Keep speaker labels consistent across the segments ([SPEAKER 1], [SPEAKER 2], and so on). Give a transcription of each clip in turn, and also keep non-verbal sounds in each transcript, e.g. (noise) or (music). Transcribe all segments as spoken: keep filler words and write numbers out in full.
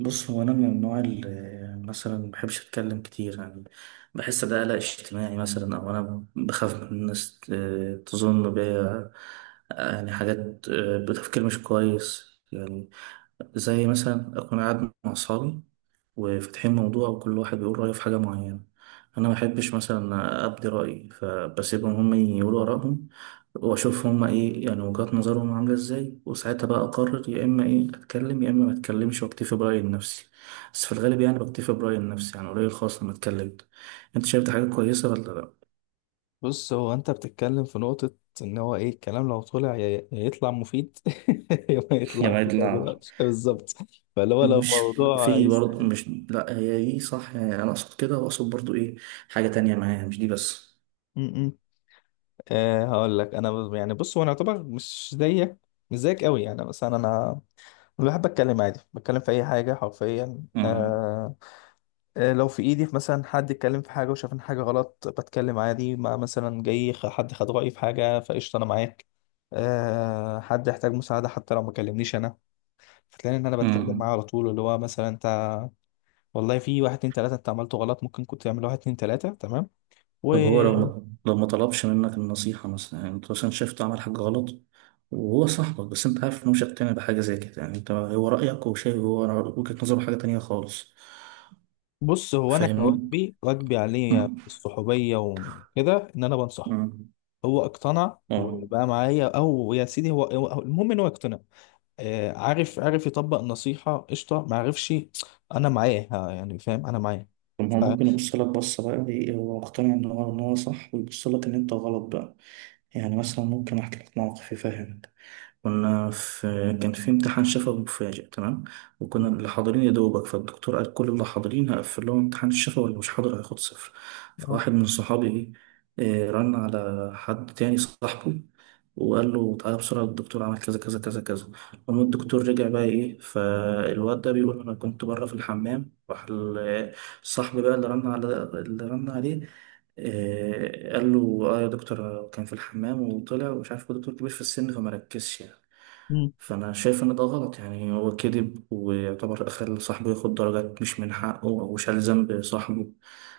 [SPEAKER 1] بص، هو انا من النوع اللي مثلا ما بحبش اتكلم كتير يعني بحس ده قلق اجتماعي، مثلا او انا بخاف من الناس ت- تظن بيا يعني حاجات، آه، بتفكير مش كويس. يعني زي مثلا أكون قاعد مع أصحابي وفاتحين موضوع، وكل واحد بيقول رأيه في حاجة معينة. أنا ما بحبش مثلا أبدي رأيي فبسيبهم هم يقولوا آرائهم وأشوف هم إيه يعني وجهات نظرهم عاملة إزاي، وساعتها بقى أقرر يا إما إيه أتكلم يا إما ما أتكلمش وأكتفي برأيي النفسي. بس في الغالب يعني بكتفي برأيي النفسي، يعني قليل خالص لما أتكلم. أنت شايف دي حاجة كويسة ولا لأ؟
[SPEAKER 2] بص، هو انت بتتكلم في نقطة ان هو ايه الكلام لو طلع يا يا يطلع مفيد (laughs) يا ما يطلع.
[SPEAKER 1] جمعية العمل.
[SPEAKER 2] بالظبط. فاللي هو لو
[SPEAKER 1] مش
[SPEAKER 2] موضوع
[SPEAKER 1] في برضه،
[SPEAKER 2] يستاهل.
[SPEAKER 1] مش لأ هي دي صح، يعني أنا أقصد كده وأقصد برضه إيه حاجة تانية معايا مش دي بس.
[SPEAKER 2] م- م. آه، هقول لك انا بز- يعني بص هو انا يعتبر مش زيك، مش زيك قوي. يعني مثلا انا، أنا بحب اتكلم عادي، بتكلم في اي حاجة حرفيا
[SPEAKER 1] مم.
[SPEAKER 2] آه آه، لو في ايدي مثلا حد اتكلم في حاجة وشاف ان حاجة غلط بتكلم عادي. ما مثلا جاي خ- حد خد رأيي في حاجة فقشطة انا معاك. آه، حد يحتاج مساعدة حتى لو ما كلمنيش انا، هتلاقي ان انا بتكلم
[SPEAKER 1] مم.
[SPEAKER 2] معاه على طول، اللي هو مثلا انت والله في واحد اتنين تلاته انت عملته غلط، ممكن كنت تعمل واحد اتنين تلاته تمام
[SPEAKER 1] طب هو لو
[SPEAKER 2] وبص.
[SPEAKER 1] ما لو ما طلبش منك النصيحة مثلا، يعني انت مثلا شايف عمل حاجة غلط وهو صاحبك، بس انت عارف انه مش هيقتنع بحاجة زي كده، يعني انت هو رأيك وشايف هو وجهة نظره حاجة تانية خالص.
[SPEAKER 2] هو انا
[SPEAKER 1] فاهمني؟
[SPEAKER 2] كواجبي واجبي عليه
[SPEAKER 1] مم.
[SPEAKER 2] الصحوبيه وكده ان انا بنصحه.
[SPEAKER 1] مم.
[SPEAKER 2] هو اقتنع
[SPEAKER 1] اه.
[SPEAKER 2] وبقى معايا او يا سيدي، هو هو- المهم ان هو اقتنع. آه، عارف عارف يطبق النصيحه قشطه، ما عرفش، انا معاه، ها، يعني فاهم انا معاه.
[SPEAKER 1] طب هو
[SPEAKER 2] ف...
[SPEAKER 1] ممكن يبص لك بصة بقى ايه، هو مقتنع ان هو ان هو صح ويبص لك ان انت غلط بقى. يعني مثلا ممكن احكي لك موقف يفهمك. كنا في كان في امتحان شفوي مفاجئ، تمام. وكنا
[SPEAKER 2] مم.
[SPEAKER 1] اللي حاضرين يا دوبك، فالدكتور قال كل اللي حاضرين هقفل لهم امتحان الشفوي واللي مش حاضر هياخد صفر. فواحد من صحابي ايه، آه، رن على حد تاني صاحبه وقال له تعالى بسرعة، الدكتور عمل كذا كذا كذا كذا. المهم الدكتور رجع بقى ايه، فالواد ده بيقول انا كنت بره في الحمام، راح ال- الصاحب بقى اللي رن على اللي رن عليه آه، قال له اه يا دكتور، أنا كان في الحمام وطلع، ومش عارف هو دكتور كبير في السن فما ركزش يعني.
[SPEAKER 2] آه.
[SPEAKER 1] فأنا شايف إن ده غلط، يعني هو كذب ويعتبر خلى صاحبه ياخد درجات مش من حقه أو شال ذنب صاحبه.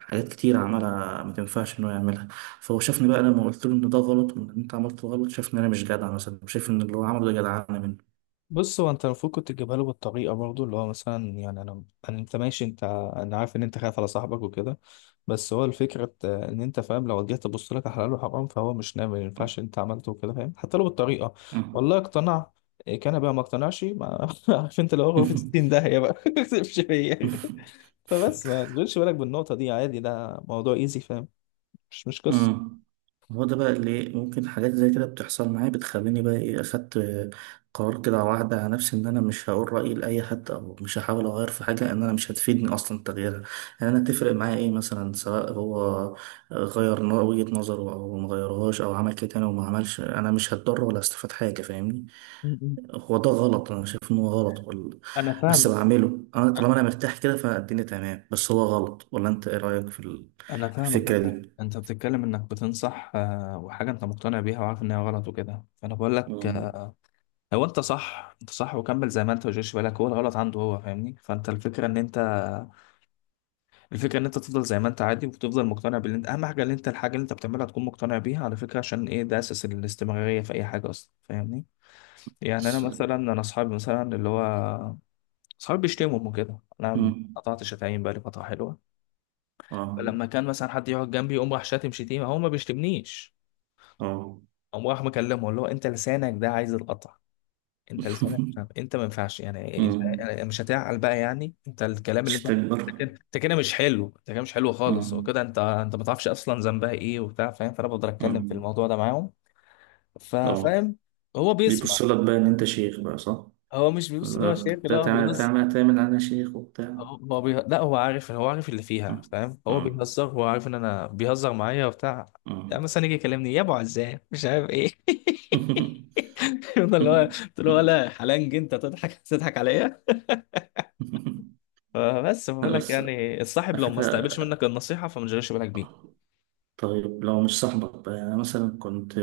[SPEAKER 1] حاجات كتير عملها ما تنفعش إنه يعملها. فهو شافني بقى لما قلت له إن ده غلط وإن أنت عملت غلط، شافني إن أنا مش جدع، مثلا شايف إن اللي هو عمله ده جدعانة
[SPEAKER 2] بص، هو انت المفروض كنت تجيبها له بالطريقه برضه، اللي هو مثلا يعني انا، انا انت ماشي، انت ع- انا عارف ان انت خايف على صاحبك وكده. بس هو الفكره بت- ان انت فاهم، لو جيت تبص لك على حلال وحرام فهو مش ناوي، ما ينفعش انت عملته وكده، فاهم، حتى لو بالطريقه
[SPEAKER 1] منه.
[SPEAKER 2] والله اقتنع. إيه كان بقى ما اقتنعش، ما (laughs) عارف انت، لو هو في ستين داهيه بقى (laughs) ما تسيبش فيا.
[SPEAKER 1] (laughs)
[SPEAKER 2] فبس ما تشغلش بالك بالنقطه دي، عادي، ده موضوع ايزي، فاهم، مش مش قصه.
[SPEAKER 1] امم. هو ده بقى اللي ممكن حاجات زي كده بتحصل معايا، بتخليني بقى ايه اخدت قرار كده على واحدة على نفسي ان انا مش هقول رأيي لأي حد، او مش هحاول اغير في حاجة ان انا مش هتفيدني اصلا تغييرها. يعني انا تفرق معايا ايه مثلا سواء هو غير ن- وجهة نظره او ما غيرهاش او عمل كده تاني وما عملش، انا مش هتضر ولا هستفاد حاجة. فاهمني؟
[SPEAKER 2] م- م.
[SPEAKER 1] هو ده غلط، انا شايف ان هو غلط وال...
[SPEAKER 2] انا
[SPEAKER 1] بس
[SPEAKER 2] فاهمك.
[SPEAKER 1] بعمله. انا طالما انا مرتاح كده فالدنيا تمام، بس هو غلط، ولا انت ايه رأيك في ال-
[SPEAKER 2] انا
[SPEAKER 1] في
[SPEAKER 2] فاهمك
[SPEAKER 1] الفكرة
[SPEAKER 2] ده
[SPEAKER 1] دي؟
[SPEAKER 2] انت بتتكلم انك بتنصح آه، وحاجه انت مقتنع بيها وعارف ان هي غلط وكده، فانا بقول لك
[SPEAKER 1] اه.
[SPEAKER 2] آه، هو انت صح، انت صح وكمل زي ما انت وجيش بالك، هو الغلط عنده هو، فاهمني، فانت الفكره ان انت الفكره ان انت تفضل زي ما انت عادي، وتفضل مقتنع باللي انت، اهم حاجه ان انت الحاجه اللي انت بتعملها تكون مقتنع بيها على فكره. عشان ايه؟ ده اساس الاستمراريه في اي حاجه اصلا، فاهمني. يعني انا
[SPEAKER 1] بس-
[SPEAKER 2] مثلا، انا اصحابي مثلا اللي هو اصحابي بيشتموا وكده، انا
[SPEAKER 1] مم.
[SPEAKER 2] قطعت شتايم بقالي فتره حلوه.
[SPEAKER 1] اه.
[SPEAKER 2] فلما كان مثلا حد يقعد جنبي يقوم راح شاتم شتيمه، هو ما بيشتمنيش،
[SPEAKER 1] اه.
[SPEAKER 2] قام راح مكلمه اللي هو انت لسانك ده عايز القطع، انت لسانك مش عارف-
[SPEAKER 1] (laughs)
[SPEAKER 2] انت ما ينفعش، يعني انت
[SPEAKER 1] مم.
[SPEAKER 2] يعني مش هتعقل بقى يعني انت الكلام اللي
[SPEAKER 1] مش
[SPEAKER 2] انت، انت
[SPEAKER 1] تكبر.
[SPEAKER 2] كده انت كده مش حلو، انت كده مش حلو خالص
[SPEAKER 1] اه.
[SPEAKER 2] وكده، انت انت ما تعرفش اصلا ذنبها ايه وبتاع، فاهم، فانا بقدر
[SPEAKER 1] اه.
[SPEAKER 2] اتكلم في الموضوع ده معاهم،
[SPEAKER 1] اه.
[SPEAKER 2] ففاهم، هو بيسمع.
[SPEAKER 1] بيبص لك بقى ان انت شيخ بقى، صح؟
[SPEAKER 2] هو مش بيبص، اللي هو شايف اللي
[SPEAKER 1] بقى
[SPEAKER 2] هو
[SPEAKER 1] تعمل
[SPEAKER 2] بيهزر.
[SPEAKER 1] تعمل تعمل انا شيخ وبتاع.
[SPEAKER 2] هو ما بيه... لا، هو عارف، هو عارف اللي فيها،
[SPEAKER 1] مم.
[SPEAKER 2] فاهم، هو
[SPEAKER 1] مم.
[SPEAKER 2] بيهزر، هو عارف ان انا بيهزر معايا وبتاع.
[SPEAKER 1] مم.
[SPEAKER 2] يعني مثلا يجي يكلمني يا ابو عزام مش عارف ايه (laughs)
[SPEAKER 1] (laughs)
[SPEAKER 2] يفضل اللي هو قلت له ولا حلنج، انت تضحك تضحك عليا. فبس بقول لك
[SPEAKER 1] بس
[SPEAKER 2] يعني الصاحب
[SPEAKER 1] على
[SPEAKER 2] لو ما استقبلش
[SPEAKER 1] فكرة،
[SPEAKER 2] منك النصيحه فما تشغلش بالك بيه.
[SPEAKER 1] طيب لو مش صاحبك بقى، يعني مثلا كنت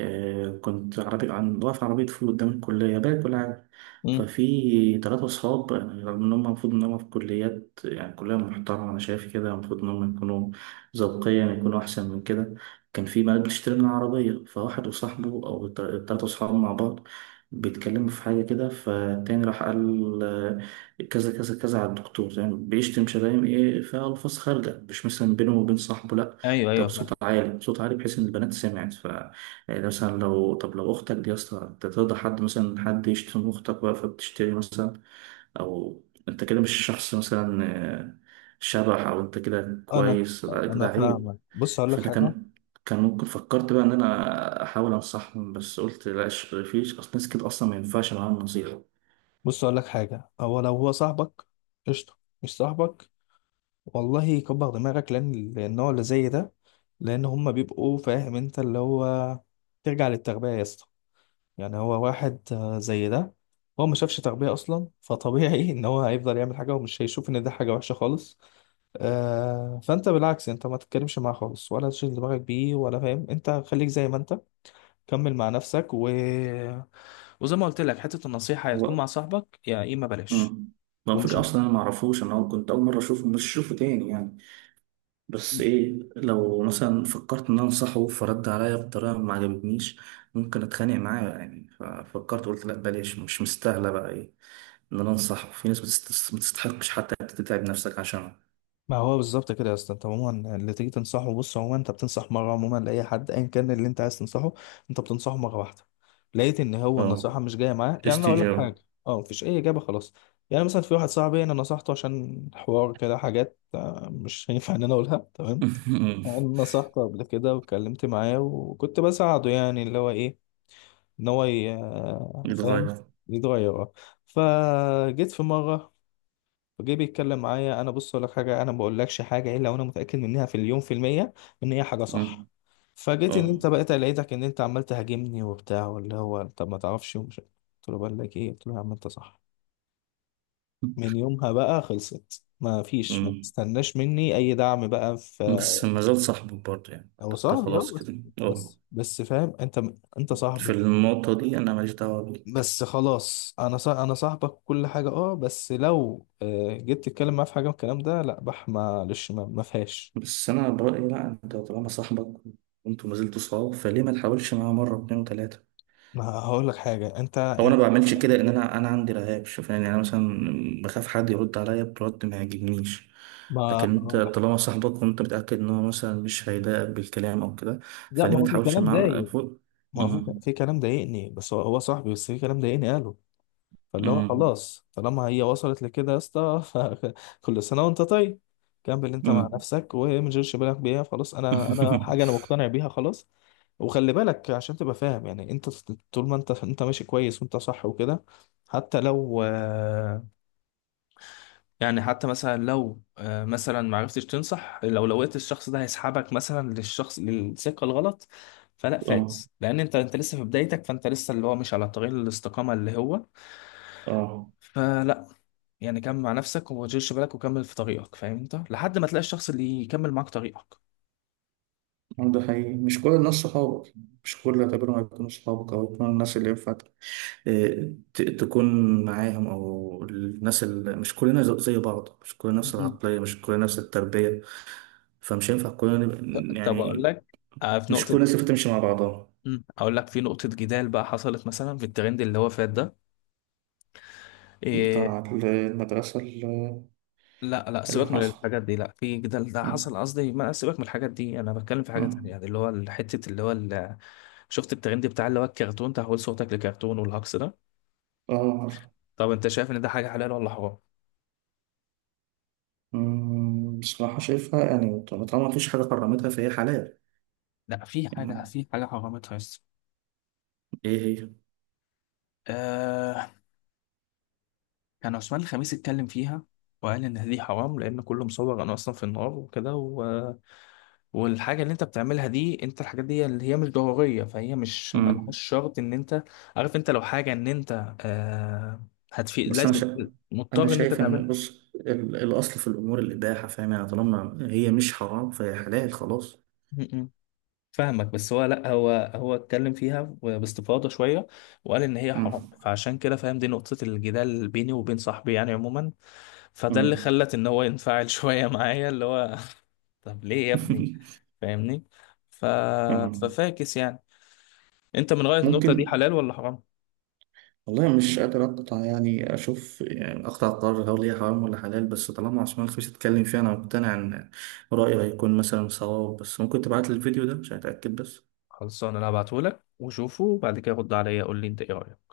[SPEAKER 1] آه، كنت عربي، عن واقف عربية فول قدام الكلية باكل كل حاجة،
[SPEAKER 2] امم
[SPEAKER 1] ففي تلاتة صحاب، يعني رغم إن هم المفروض إن هم في كليات، يعني كلية محترمة، أنا شايف كده المفروض إن هم يكونوا ذوقيا يكونوا أحسن من كده. كان في بنات بتشتري من العربية، فواحد وصاحبه أو الت- التلاتة صحاب مع بعض بيتكلموا في حاجة كده، فالتاني راح قال آه، كذا كذا كذا على الدكتور، يعني بيشتم شتايم إيه، فألفاظ خارجة، مش مثلا بينه وبين صاحبه، لأ
[SPEAKER 2] ايوه،
[SPEAKER 1] ده
[SPEAKER 2] ايوه،
[SPEAKER 1] بصوت
[SPEAKER 2] فاهم.
[SPEAKER 1] عالي، بصوت عالي بحيث إن البنات سمعت. ف، يعني مثلا لو طب لو أختك دي يا اسطى، أنت ترضى حد مثلا حد يشتم أختك بقى فبتشتري مثلا، أو أنت كده مش شخص مثلا آه، شبح، أو أنت كده
[SPEAKER 2] انا
[SPEAKER 1] كويس؟ لا
[SPEAKER 2] انا
[SPEAKER 1] كده عيب.
[SPEAKER 2] فاهمك. بص اقول لك
[SPEAKER 1] فأنا
[SPEAKER 2] حاجه.
[SPEAKER 1] كان كان ممكن فكرت بقى إن أنا أحاول أنصحهم، بس قلت لا ش- فيش أصل، ناس كده أصلا ما ينفعش معاهم نصيحة.
[SPEAKER 2] بص اقول لك حاجه هو لو هو صاحبك قشطه، مش صاحبك والله كبر دماغك، لان النوع اللي زي ده، لان هما بيبقوا، فاهم انت، اللي هو ترجع للتربية يا اسطى. يعني هو واحد آه، زي ده هو ما شافش تربية اصلا، فطبيعي (laughs) ان هو هيفضل يعمل حاجة ومش هيشوف ان ده حاجة وحشة خالص. آه، فانت بالعكس، انت ما تتكلمش معاه خالص ولا تشغل دماغك بيه ولا، فاهم انت، خليك زي ما انت، كمل مع نفسك و... وزي ما قلت لك حتة النصيحة هتكون
[SPEAKER 1] هو
[SPEAKER 2] مع صاحبك يا اما بلاش
[SPEAKER 1] مم. ما هو
[SPEAKER 2] ومش.
[SPEAKER 1] فكرة أصلا أنا ما أعرفوش، أنا كنت أول مرة أشوفه مش أشوفه تاني يعني. بس ايه، لو مثلا فكرت ان انا انصحه فرد عليا بطريقه ما عجبتنيش ممكن اتخانق معاه يعني، ففكرت قلت لا بلاش، مش مستاهله بقى ايه ان انا انصحه. في ناس بتست- ما تستحقش حتى إنك تتعب نفسك عشانها.
[SPEAKER 2] ما هو بالظبط كده يا اسطى، انت عموما اللي تيجي تنصحه، بص عموما انت بتنصح مره، عموما لاي حد ايا كان اللي انت عايز تنصحه، انت بتنصحه مره واحده، لقيت ان هو
[SPEAKER 1] اه.
[SPEAKER 2] النصيحه مش جايه معاه. يعني انا اقول
[SPEAKER 1] برستيج
[SPEAKER 2] لك حاجه،
[SPEAKER 1] أوي.
[SPEAKER 2] اه مفيش اي اجابه خلاص. يعني مثلا في واحد صاحبي انا نصحته عشان حوار كده، حاجات مش (laughs) هينفع ان انا اقولها، تمام؟ انا
[SPEAKER 1] (laughs)
[SPEAKER 2] نصحته قبل كده واتكلمت معاه وكنت بساعده، يعني اللي هو ايه؟ ان هو ي- فاهم،
[SPEAKER 1] يتغير.
[SPEAKER 2] يتغير، اه. فجيت في مره فجه بيتكلم معايا، انا بص اقول لك حاجه، انا ما بقولكش حاجه الا وانا متاكد منها في اليوم في المية، ان هي حاجه صح.
[SPEAKER 1] أمم.
[SPEAKER 2] فجيت ان
[SPEAKER 1] اه.
[SPEAKER 2] انت بقيت لقيتك ان انت عمال تهاجمني وبتاع، واللي هو طب ما تعرفش ومش قلت له، بقول لك ايه قلت له يا عم انت صح. من يومها بقى خلصت، ما فيش، ما
[SPEAKER 1] أمم.
[SPEAKER 2] تستناش مني اي دعم بقى في.
[SPEAKER 1] بس ما زال صاحبه برضه يعني،
[SPEAKER 2] هو
[SPEAKER 1] انت
[SPEAKER 2] صاحبي اه
[SPEAKER 1] خلاص
[SPEAKER 2] بس،
[SPEAKER 1] كده اه
[SPEAKER 2] بس بس فاهم انت، انت
[SPEAKER 1] في
[SPEAKER 2] صاحبي
[SPEAKER 1] النقطه دي انا ماليش دعوه بيه.
[SPEAKER 2] بس خلاص. انا صاح... انا صاحبك كل حاجه، اه، بس لو آه، جيت تتكلم معايا في حاجه من الكلام ده، لا، بح، معلش، ما ما فيهاش.
[SPEAKER 1] بس انا برأيي لا، انت طالما صاحبك وانتوا ما زلتوا صحاب فليه ما تحاولش معاه مره واتنين وتلاته.
[SPEAKER 2] ما هقول لك حاجه، انت
[SPEAKER 1] هو انا
[SPEAKER 2] انت
[SPEAKER 1] ما بعملش كده، ان انا انا عندي رهاب شوف، يعني انا مثلا بخاف حد يرد عليا برد ما يعجبنيش.
[SPEAKER 2] ما
[SPEAKER 1] لكن
[SPEAKER 2] ما
[SPEAKER 1] انت
[SPEAKER 2] هقول لك.
[SPEAKER 1] طالما صاحبك وانت متأكد ان هو مثلا مش هيضايقك بالكلام او كده
[SPEAKER 2] لا،
[SPEAKER 1] فليه
[SPEAKER 2] ما
[SPEAKER 1] ما
[SPEAKER 2] هو في
[SPEAKER 1] تحاولش
[SPEAKER 2] كلام
[SPEAKER 1] معاه
[SPEAKER 2] ضايق،
[SPEAKER 1] فوق.
[SPEAKER 2] ما هو في
[SPEAKER 1] أمم،
[SPEAKER 2] في كلام ضايقني، بس هو هو صاحبي، بس في كلام ضايقني قاله. فاللي هو
[SPEAKER 1] أمم،
[SPEAKER 2] خلاص طالما هي وصلت لكده يا اسطى، (laughs) كل سنه وانت طيب، كمل انت مع
[SPEAKER 1] أمم.
[SPEAKER 2] نفسك وما تشغلش بالك بيها خلاص، انا انا حاجه انا
[SPEAKER 1] (laughs)
[SPEAKER 2] مقتنع بيها خلاص. وخلي بالك عشان تبقى فاهم، يعني انت طول ما انت انت ماشي كويس وانت صح وكده، حتى لو، يعني حتى مثلا لو آه، مثلا ما عرفتش تنصح لو لقيت الشخص ده هيسحبك مثلا للشخص، للسكه الغلط، فلا،
[SPEAKER 1] اه.
[SPEAKER 2] فاكس، لان انت انت لسه في بدايتك، فانت لسه اللي هو مش على طريق الاستقامه اللي هو،
[SPEAKER 1] اه.
[SPEAKER 2] فلا، يعني كمل مع نفسك وما تشغلش بالك، وكمل في طريقك، فاهم انت، لحد ما تلاقي الشخص اللي يكمل معاك طريقك.
[SPEAKER 1] ده حقيقي، مش كل الناس صحابك، مش كل اللي هتقابلهم هيكونوا صحابك او يكونوا الناس اللي ينفع ت- تكون معاهم، او الناس اللي، مش كلنا ز- زي بعض، مش كلنا نفس
[SPEAKER 2] مم.
[SPEAKER 1] العقليه مش كلنا نفس التربيه، فمش ينفع كلنا
[SPEAKER 2] ط-
[SPEAKER 1] نبقى-
[SPEAKER 2] طب اقول
[SPEAKER 1] يعني
[SPEAKER 2] لك آه، في
[SPEAKER 1] مش كل
[SPEAKER 2] نقطه.
[SPEAKER 1] الناس تمشي مع بعضها.
[SPEAKER 2] مم. اقول لك في نقطه جدال بقى حصلت، مثلا في الترند اللي هو فات ده.
[SPEAKER 1] بتاع
[SPEAKER 2] إيه؟
[SPEAKER 1] المدرسه اللي
[SPEAKER 2] لا، لا،
[SPEAKER 1] اللي
[SPEAKER 2] سيبك من
[SPEAKER 1] حصل.
[SPEAKER 2] الحاجات دي، لا، في ده، ده
[SPEAKER 1] اه.
[SPEAKER 2] حصل، قصدي ما، سيبك من الحاجات دي، انا بتكلم في حاجه تانية،
[SPEAKER 1] آه.
[SPEAKER 2] يعني اللي هو حته اللي هو ال- شفت الترند بتاع اللي هو الكرتون تحول صوتك لكرتون والهجص ده؟
[SPEAKER 1] آه، عارف.
[SPEAKER 2] طب انت شايف ان ده حاجه حلال ولا حرام؟
[SPEAKER 1] مم، بصراحه شايفها يعني طب- طالما مفيش حاجه حرمتها فهي حلال.
[SPEAKER 2] لا، في حاجه،
[SPEAKER 1] يعني
[SPEAKER 2] في حاجه حرامتها.
[SPEAKER 1] ايه هي؟
[SPEAKER 2] يس، كان عثمان الخميس اتكلم فيها، وقال ان دي حرام، لان كله مصور انا اصلا في النار وكده و... والحاجه اللي انت بتعملها دي، انت الحاجات دي اللي هي مش ضروريه، فهي مش
[SPEAKER 1] مم.
[SPEAKER 2] ملهاش شرط ان انت، عارف انت، لو حاجه ان انت آه هتفيد،
[SPEAKER 1] بس انا
[SPEAKER 2] لازم
[SPEAKER 1] شايف انا
[SPEAKER 2] مضطر ان انت
[SPEAKER 1] شايف ان
[SPEAKER 2] تعملها.
[SPEAKER 1] بص ال- الاصل في الامور الاباحه، فاهم؟ يعني طالما هي مش حرام فهي حلال خلاص.
[SPEAKER 2] م- م. فاهمك، بس هو لا، هو هو اتكلم فيها باستفاضه شويه، وقال ان هي حرام،
[SPEAKER 1] مم.
[SPEAKER 2] فعشان كده، فاهم، دي نقطه الجدال بيني وبين صاحبي يعني عموما. فده اللي
[SPEAKER 1] مم.
[SPEAKER 2] خلت ان هو ينفعل (laughs) شويه معايا، اللي هو (laughs) طب ليه يا ابني،
[SPEAKER 1] (laughs)
[SPEAKER 2] فاهمني؟ ف...
[SPEAKER 1] تمام.
[SPEAKER 2] ففاكس يعني. انت من غاية النقطة دي،
[SPEAKER 1] ممكن.
[SPEAKER 2] حلال ولا حرام؟
[SPEAKER 1] والله مش قادر أقطع، يعني أشوف، يعني أقطع قرار هل هي حرام ولا حلال، بس طالما عثمان الخفيف اتكلم فيها أنا مقتنع إن رأيه هيكون مثلا صواب، بس ممكن تبعت لي الفيديو ده عشان أتأكد بس.
[SPEAKER 2] خلصان، انا هبعتهولك وشوفه وبعد كده رد عليا، قول لي انت ايه رأيك.